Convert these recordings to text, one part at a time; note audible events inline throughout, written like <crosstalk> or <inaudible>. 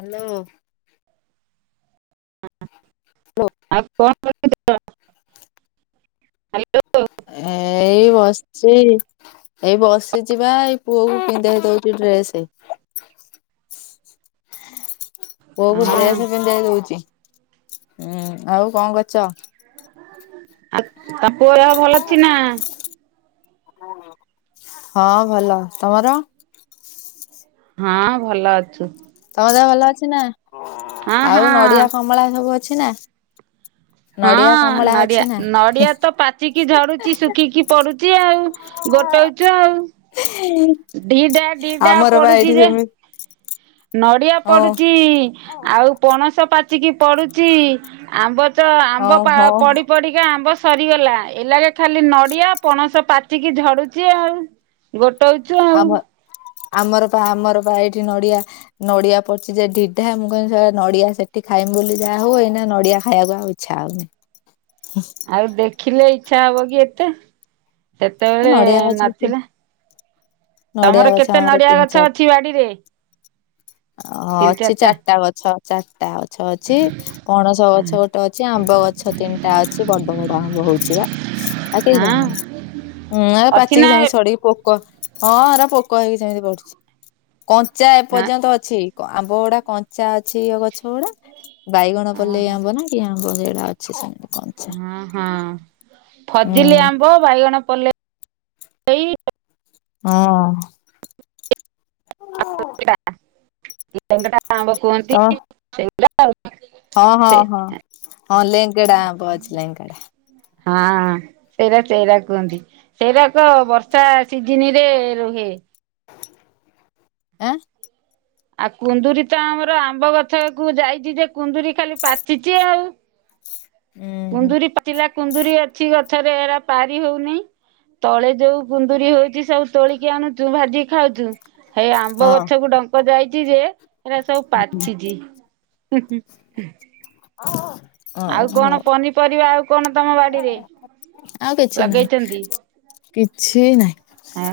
Hello. <unintelligible> ଆଉ କଣ। <unintelligible> ଏଇ ବସିଛି। ଏଇ ବସିଚିବା ଏଇ ପୁଅକୁ ପିନ୍ଧେଇ ଦଉଛି ଡ୍ରେସ। ପୁଅ କୁ ହଁ ଡ୍ରେସ ପିନ୍ଧେଇ ଦୋଉଛି। ହୁଁ ଆଉ କଣ କରୁଛ? ଆଉ ତା ପୁଅ ଦେହ ଭଲ ଅଛି ନା? ହଁ ଭଲ। ତମର? ହଁ ଭଲ ଅଛୁ। ତମ ଦେ ଭଲ ଅଛି ନା? ହଁ ଆଉ ହଁ। ନଡିଆ କମଳା ସବୁ ଅଛି ନା? ହଁ ନଡିଆ କମଳା ଅଛି ନଡିଆ ନା? ନଡିଆ ତ ପାଚିକି ଝରୁଛି ଶୁଖିକି ପଡୁଛି ଆଉ। ଗୋଟଉଛୁ ଆଉ। <unintelligible> ଦିଟା ଦିଟା ଆମର ବା ପଡୁଛି ଏଇଠି ଯେ ସେମିତି ନଡିଆ ହଁ ପଡୁଛି ଆଉ ପଣସ ପାଚିକି ପଡୁଛି ଆମ୍ବ ତ ହଁ ଆମ୍ବ ହଁ ପଡି ପଡିକା ଆମ୍ବ ସ ସରିଗଲା। ଏ ଲଗେ ଖାଲି ନଡିଆ ପଣସ ପାଚିକି ଝଡୁଛି ଆଉ। ଗୋ ରହୁଛୁ। <unintelligible> ଆମ ଆମର ପା ଆମର ପା ଏଇଠି ନଡିଆ ନଡିଆ ପଚି ଯାଇ ଢିଢା ମୁଁ କହି ସେ ନଡିଆ ସେଠି ଖାଇମି ବୋଲି ଯାହା ହୁଏ ନା ନଡିଆ ଖାଇବାକୁ ଛାଉନି। ଆଉ ଦେଖିଲେ ଇଚ୍ଛା ହବ କି ଏତେ ସେତେବେଳେ ନଡିଆ ଗଛ ନଥିଲା। ନଡିଆ ତମର ଗଛ କେତେ ନଡିଆ ଗଛ ଅଛି ବାଡିରେ? ଓ ଅଛି ଚାରିଟା ଗଛ ଚାରିଟା ଗଛ ଗଛ ଅଛି ପଣସ ଗଛ ଗୋଟେ ଅଛି ଆମ୍ବ ଗଛ ତିନିଟା ଅଛି ବଡ ବଡ ଆମ୍ବ ହଉଛି ବା। ଆ ହଁ କେଜାଣି। ହୁଁ ଅଛି ପାଚିକି ନା ସେମିତି ଛଡିକି ପୋକ ହଁ ଏରା ପୋକ ହେଇକି ସେମିତି ବଢୁଛି। କଞ୍ଚା ହଁ ଏପର୍ଯ୍ୟନ୍ତ ଅଛି ଆମ୍ବ ଗୁଡା କଞ୍ଚା ଅଛି ଗଛ ଗୁଡା। ବାଇଗଣ ପଲେଇ ଓହୋ ଆମ୍ବ ନା କି ଆମ୍ବ ସେଇଡାଟା ଅଛି ସେ। ହଁ ହଁ ଫଜିଲି ହୁଁ ଆମ୍ବ ବାଇଗଣ ପ ହଁ। ହଁ। <unintelligible> ଆମ୍ବ ତ କୁହନ୍ତି। ସେଇ ଗୁଡା ହଁ ହଁ ହଁ ହଁ ଲେଙ୍ଗେଡା ଆମ୍ବ ଅଛି ଲେଙ୍ଗେଡା <unintelligible> ହଁ ସେଇଟା ସେଇଟା କୁହନ୍ତି। ସେଇଟାକ ବର୍ଷା ସିଜିନ ରେ ରୁହେ। ଆଁ। ଆଉ କୁନ୍ଦୁରିୀ ତ ଆମର ଆମ୍ବ ଗଛ କ ଯାଇଛି ଯେ କୁନ୍ଦୁରି ଖାଲି ପାଚିଛି ଆଉ। ଉଁ ହୁଁ କୁନ୍ଦୁରରି ପାଚିଲା କୁନ୍ଦୁରୀ ଅଛି ଗ ପଥରେ ଏରା ପାରି ହଉନି ତଳେ ଯୋଉ କୁନ୍ଦୁରି ହଉଛି ସବୁ ତୋଳିକି ଆଣୁଛୁ ଭାଜିି ଖାଉଛୁ ହେଇ ଆମ୍ବ ହଁ। ଗଛ କୁ ଡଙ୍କ ଯାଇଛି ଯେ ସେରା ସବୁ ପାଚଛି। ହ। ଆଉ କଣ ପନିପରିବା ଆଉ କଣ ତମ ବାଡିରେ? ଆଉ କିଛି ଲଗେଇଛନ୍ତି? ନାହିଁ କିଛି ନାହିଁ। ହଁ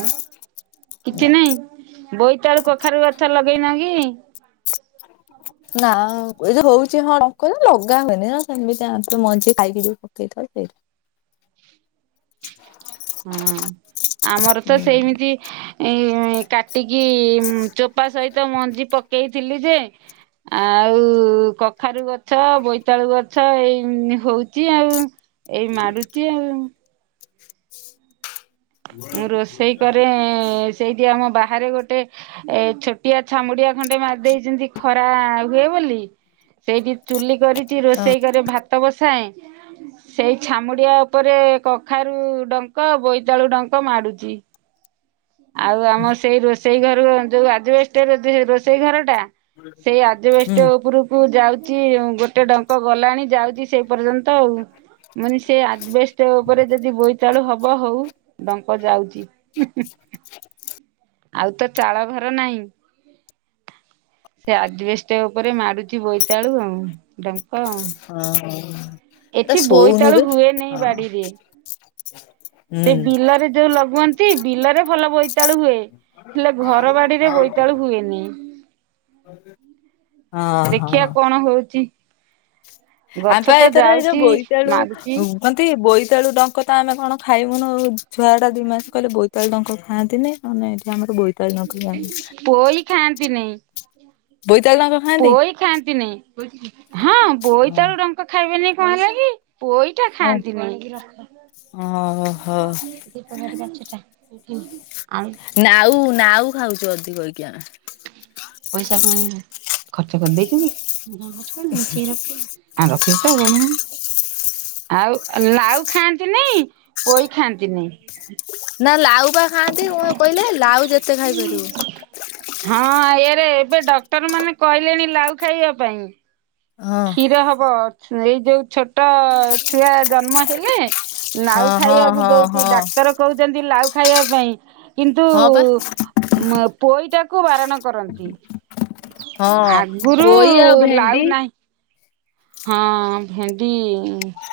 କିଛି ନହିଁ ବୋଇତାଳୁ କଖାରୁ ଗଛ ଲଗେଇନା କି? <inaudible> ନା ଏ ଯଉ ହଉଛି ହଁ କ ଲଗା ହୁଏନି ନା ସେମିତି ଲଗା ହୋଇନି ଖାଇକି ଯଉ <unintelligible> <inaudible> ହଁ ଆମର ତ ହୁଁ ସେମିତି ଏ କାଟିକି ଚୋପା ସହିତ ମଞ୍ଜି ପକେଇଥିଲି ଯେ ଆଉ କ କଖାରୁ ଗଛ, ବୋଇତାଳୁ ଗଛ ଏଇ ହଉଛି ଆଉ, ଏଇ ମାରୁ <unintelligible> ମୁଁ ରୋଷେଇ କରେ <unintelligible> ସେଇଠି ଆମ ବାହାରେ ଗୋଟେ ଏ ଛୋଟିଆ ଛାମୁଡିଆ ଖଣ୍ଡେ ମାରିଦେଇଛନ୍ତି, ଯେମିତି ଖରା ବର୍ଷା ହୁଏ ବୋଲି ସେଇଠି ଚୁଲି କରିଛି ଅ ରୋଷେଇ କରି ଭାତ ବସାଏ। ସେଇ ଛାମୁଡିଆ ଉପରେ କଖାରୁ ଡଙ୍କ ବୋଇତାଳୁ ଡଙ୍କ ମାଡୁଛି। ଆଉ ଆମ ସେଇ ରୋଷେଇ ଘର ଯୋଉ ଅଜବେଷ୍ଟ ରୋଷେଇ ଘର ଟା ସେଇ ହୁଁ ଆଜବେଷ୍ଟ ଉପରକୁ ଯାଉଛି ଗୋଟେ ଡଙ୍କ ଗଲାଣି ଯାଉଛି ସେ ପର୍ଯ୍ୟନ୍ତ ଆଉ ମାନେ ସେ ଆଦବସ୍ତ ଉପରେ ଯଦି ବୋଇତାଳୁ ହବ ହଉ। ଡଙ୍କ ଯାଉଛି ହୁଁ ହୁଁ। ଆଉ ତ ଚାଳ ଘର ନାହିଁ। ସେ ଆଜିବଷ୍ଟ ଉପରେ ମାଡୁଛି ବୋଇତାଳୁ ଆଉ ଡଙ୍କ ଆଉ। ହଁ। ଏଟା ଏଠି ବୋଇ ଶୋଉନୁ ତାଳୁ ବେ ହୁଏନି ହଁ ବାଡିରେ। ହୁଁ ସେ ବିଲରେ ଯୋଉ ଲଗଅନ୍ତି ବିଲରେ ଭଲ ବ ବୋଇତାଳୁ ହୁଏ। ହେଲେ ଘର ବାଡିରେ ବୋଇତାଳୁ ହୁଏନି। ହଁ ହଁ ଦେଖିବା କଣ ହଉଛି। ଆମ ଗଛ ପା ତ ଏଥର ଏଇ ଯୋଉ ଯାଉଛି ବୋଇତାଳୁ। ମାରୁଚି କନ୍ତି ବୋଇତାଳୁ ଡଙ୍କ ତ ଆମେ କଣ ଖାଇବୁନୁ ଛୁଆ ଟା ଦି ମାସ କହଲେ ବୋଇତାଳୁ ଡଙ୍କ ଖାଆନ୍ତିନି। ଆମେ ଏଠି ଆମର ବୋଇତାଆଳୁ ନଗେଇବା। ପୋଇ ଖାଆନ୍ତି ନି। ବୋଇତ ଆଳୁ ତାଙ୍କ ପୋଇ ଖାଆନ୍ତି ନି ହଁ ହଁ। ବୋଇତ ଆଳୁ ଡଙ୍କ ଖାଇବେନି କଣ ହେଲାକି ପୋଇ ଟା ଖାଆନ୍ତି। ଧୂପ ଓହୋ କାଠି କାଚ ଟା <unintelligible> ନାଉ ନାଉ ଖାଉଛୁ ଅଧିକ ହେଇକି ଆନ୍। ପଇସା କଣ ଖର୍ଚ୍ଚ କରିଦେଇଛୁ କି? ମୁ କଣ ଖର୍ଚ୍ଚ କରିନି ଲୁଚେଇକି ରଖିନି। ଆଉ ରଖିଛି ତ ଆଉ କଣ ମ। ଆଉ ଲାଉ ଖାଆନ୍ତି ନାଇ ପୋଇ ଖାଆନ୍ତିନି। ନା ଲାଉ ପା ଖାଆନ୍ତି କ କହିଲେ ଲାଉ ଯେତେ ଖାଇପାରିବ। ହଁ ଇଏରେ ଏବେ ଡକ୍ଟର ମାନେ କହିଲେଣି ଲାଉ ଖାଇବା ପାଇଁ। ହଁ କ୍ଷୀର ହବ ଏଇ ଯୋଉ ଛୋଟ ଛୁଆ ଜନ୍ମ ହେଲେ। ହଁ ଲାଉ ହଁ ଖାଇବାକୁ ହଁ ଦଉଛି ହଁ ଡାକ୍ତର କହୁଛନ୍ତି ଲାଉ ଖାଇବା ପାଇଁ କିନ୍ତୁ ହଁ ବା ମ ପୋଇଟାକୁ ବାରଣ କରନ୍ତି। ହଁ ଆଗରୁ ପୋଇ ଆଉ ଭେଣ୍ଡି ଲାଉ ନାହିଁ ହଁ ଭେଣ୍ଡି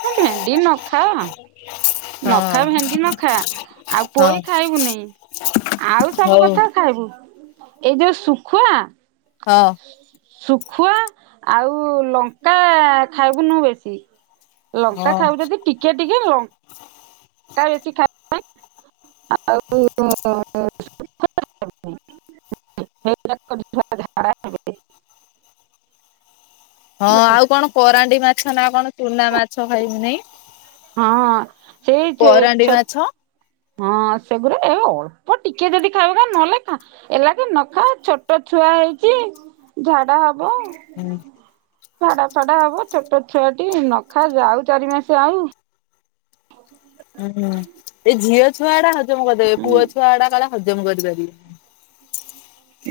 ଭେଣ୍ଡି ନ ଖାଅ। <unintelligible> ନଖା ଭେଣ୍ଡି ନଖା ଆଉ ହଁ ପୋଇ ଖାଇବୁନି ଆଉ ସବୁ ହଉ କଥା ଖାଇବୁ ଏଇ ଯୋଉ ଶୁଖୁଆ। ହଁ। ଶୁଖୁଆ ଆଉ ଲଙ୍କା ଖାଇବୁ ନୁ ବେଶୀ। ଲଙ୍କା ହଁ ଖାଇବୁ ଯଦି ଟିକେ ଟିକେ ଲ କା ବେଶୀ ଖାଇବା ପାଇଁ ଆଉ <unintelligible> <unintelligible> ଧାର <inaudible> ହଁ ଆଉ କଣ କରାଣ୍ଡୀ ମାଛ ନା କଣ ଚୁନା ମାଛ ଖାଇବୁନାଇଁ। ହଁ ସେଇ ଚେ କରାଣ୍ଡି ଛୋ ମାଛ ହଁ ସେଗୁଡା ଏ ଅଳ୍ପ ଟିକେ ଯଦି ଖାଇବ ଖାଇବ ନହେଲେ ନାଇ ଖା ଏଲାକ ନ ଖାଅ ଛୋଟ ଛୁଆ ହେଇଛି ଝାଡା ହବ। ହୁଁ। ଝାଡ଼ା ଫାଡା ହବ ଛୋଟ ଛୁଆ ଟି ନଖାଅ ଯାଉ ଚାରି ମାସେ ଆଉ। ହ ହୁଁ ଏ ଝିଅ ଛୁଆ ଆଡା ହଜମ କରିଦେବେ ହୁଁ। ପୁଅ ଛୁଆଡା କାଳେ ହଜମ କରିପାରି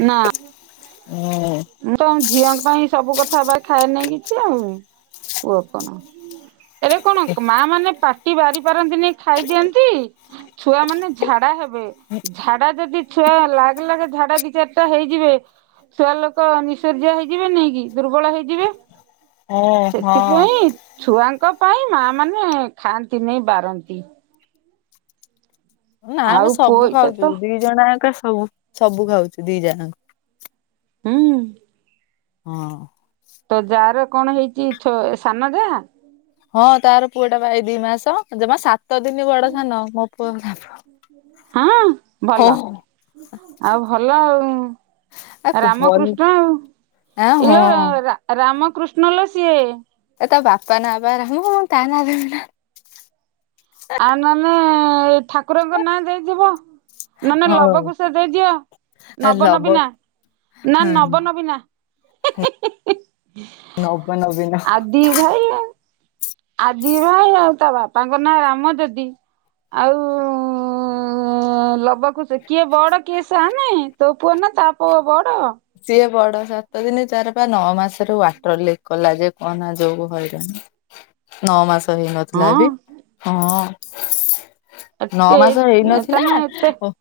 ନା। ଉଁ। ମୁଁ ତ ଝିଅଙ୍କ ପାଇଁ ସବୁ କଥାବା ଖାଏ ନାଇ କିଛି ଆଉ ପୁଅ କଣ? ଏରେ କଣ ମା ମାନେ ପାଟି ବାରି ପାରନ୍ତିନି ଖାଇଦିଅନ୍ତି। ଛୁଆ ମାନେ ଝାଡା ହେବେ ଝାଡା ଯଦି ଛୁଆ ଲାଗ ଲାଗେ ଝାଡ଼ା ଦି ଚାରିଟା ହେଇଯିବେ ଝୁଆ ଲୋକ ନିସର୍ଯ୍ୟା ହେଇଯିବେନି କି ଦୁର୍ବଳ ହେଇଯିବେ। ଓ ହଁ ସେଥିପାଇଁ ଛୁଆଙ୍କ ପାଇଁ ମା ମାନେ ଖାଆନ୍ତିନେଇ ବାରନ୍ତି। ନା ଆଉ ଆମେ ପୁଅ ସବୁ ଏଇଟା ଖାଉଚୁ ତ ଦି ଜଣ ଆକେ ସବୁ ସବୁ ଖାଉଛୁ ଦି ଯା ଆଙ୍କ। ହୁଁ। ହଁ। ତୋ ଯା ର କଣ ହେଇଚି ଛ ସାନ ଯା? ହଁ ତାର ପୁଅଟା ପା ଏ ଦି ମାସ ଜମା ସାତ ଦିନି ବଡ ସାନ ମୋ ପୁଅ <unintelligible> ହଁ ହଁ ଭଲ ଆଉ ଭଲ ଆଉ। ଆକୁ ଭଲ ରାମକୃଷ୍ଣ ଆଉ ଆ ହଁ ଇଲୋ ରାମକୃଷ୍ଣ ଲୋ ସିଏ। ଏ ତା ବାପା ନା ବା <unintelligible> ତା ନା <unintelligible> ଆଉ ନହେଲେ ଠାକୁରଙ୍କ ନାଁ ଦେଇଥିବ। ନନେ ଲବ ହଉ କୁଶ ଦେଇଦିଅ, ନବ ଲବ ନବୀନା ନା ହଁ ନବ ନବୀନା। ନବ ନବୀନ। ଦି ଭାଇ ଆ। ଆ ଦି ଭାଇ ଆଉ ତା ବାପାଙ୍କ ନାଁ ରାମ ଯଦି ଆଉ ଉଁ ଲବ କୁଶ କିଏ ବଡ କିଏ ସାନେ ତୋ ପୁଅ ନା ତା ପୁଅ ବଡ? ସିଏ ବଡ ସାତ ଦିନ ତାର ପା ନଅ ମାସ ରୁ ୱାଟର ଲିକ କଲା ଯେ କହନା ଯୋଉ ହଇରାଣ। ନଅ ମାସ ହେଇନଥିଲା ହଁ ଟି ହଁ। ନଅ ଏତେ ମାସ ହେଇନଥିଲା ତାନେ ଏତେ ଓ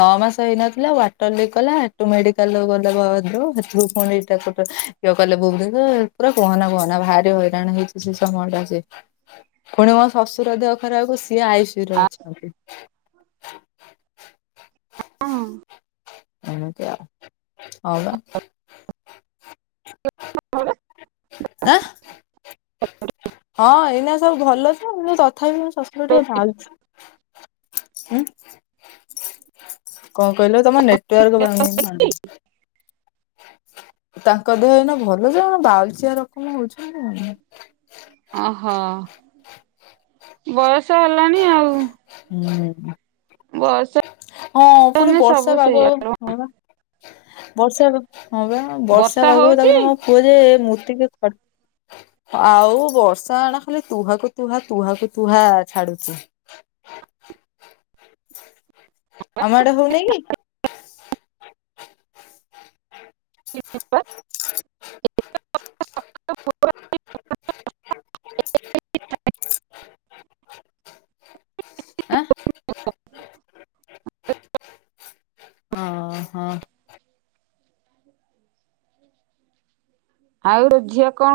ନଅ ମାସ ହେଇନଥିଲା ୱାଟର ଲିକ କଲା ହେଟୁ ମେଡିକାଲକୁ ଗ <unintelligible> କଲେ ଭୁବନେଶ୍ୱର ପୁରା କୁହନା କୁହନା ଭାରି ହଇରାଣ ହେଇ ସେ ସମୟଟା ସେ ପୁଣି ମୋ ଶ୍ୱଶୁର ଦେହ ଖରାକୁ ସିଏ ଆଇ ସି ୟୁ ରେ ଅଛନ୍ତି। ହଁ। ଏମିତି ଆଉ। ହଁ ବା। ଆଁ ହଁ ଏଇନା ସବୁ ଭଲତ କିନୁ ତଥାପି ମୋ ଶଶୁର ଟିକେ <unintelligible> <unintelligible> କଁ କହିଲ ତମ ନେଟୱାର୍କ ପାଉନି ନା କଣ। ତାଙ୍କ ଦେହ ଏଇନା ଭଲ ଯେ ବାଉଲଚିଆ ରକମ ହଉଛନ୍ତି। ଅ ହ ବୟସ ହେଲାଣି ଆଉ। ହୁଁ। ବୟସ ହଁ ପୁଣି ହେଲାଣି ସବୁ ବର୍ଷା ପାଗ ଆ ସେଇଆ ହଁ ବା ବର୍ଷା ହଁ ବା। ବର୍ଷା ପାଗକୁ ତାପରେ ମୋ ପୁଅ ଯେ ମୂତିକି ଖ ଆଉ ବର୍ଷା ଏଣା ଖାଲି ତୁହାକୁ ତୁହା ତୁହାକୁ ତୁହା ଛାଡୁଚି। ଆମ ଆଡେ ହଉନେଇ କି? <unintelligible> ଆଁ? <unintelligible> ଅ ହ। ଆଉ ତୋ ଝିଅ କଁ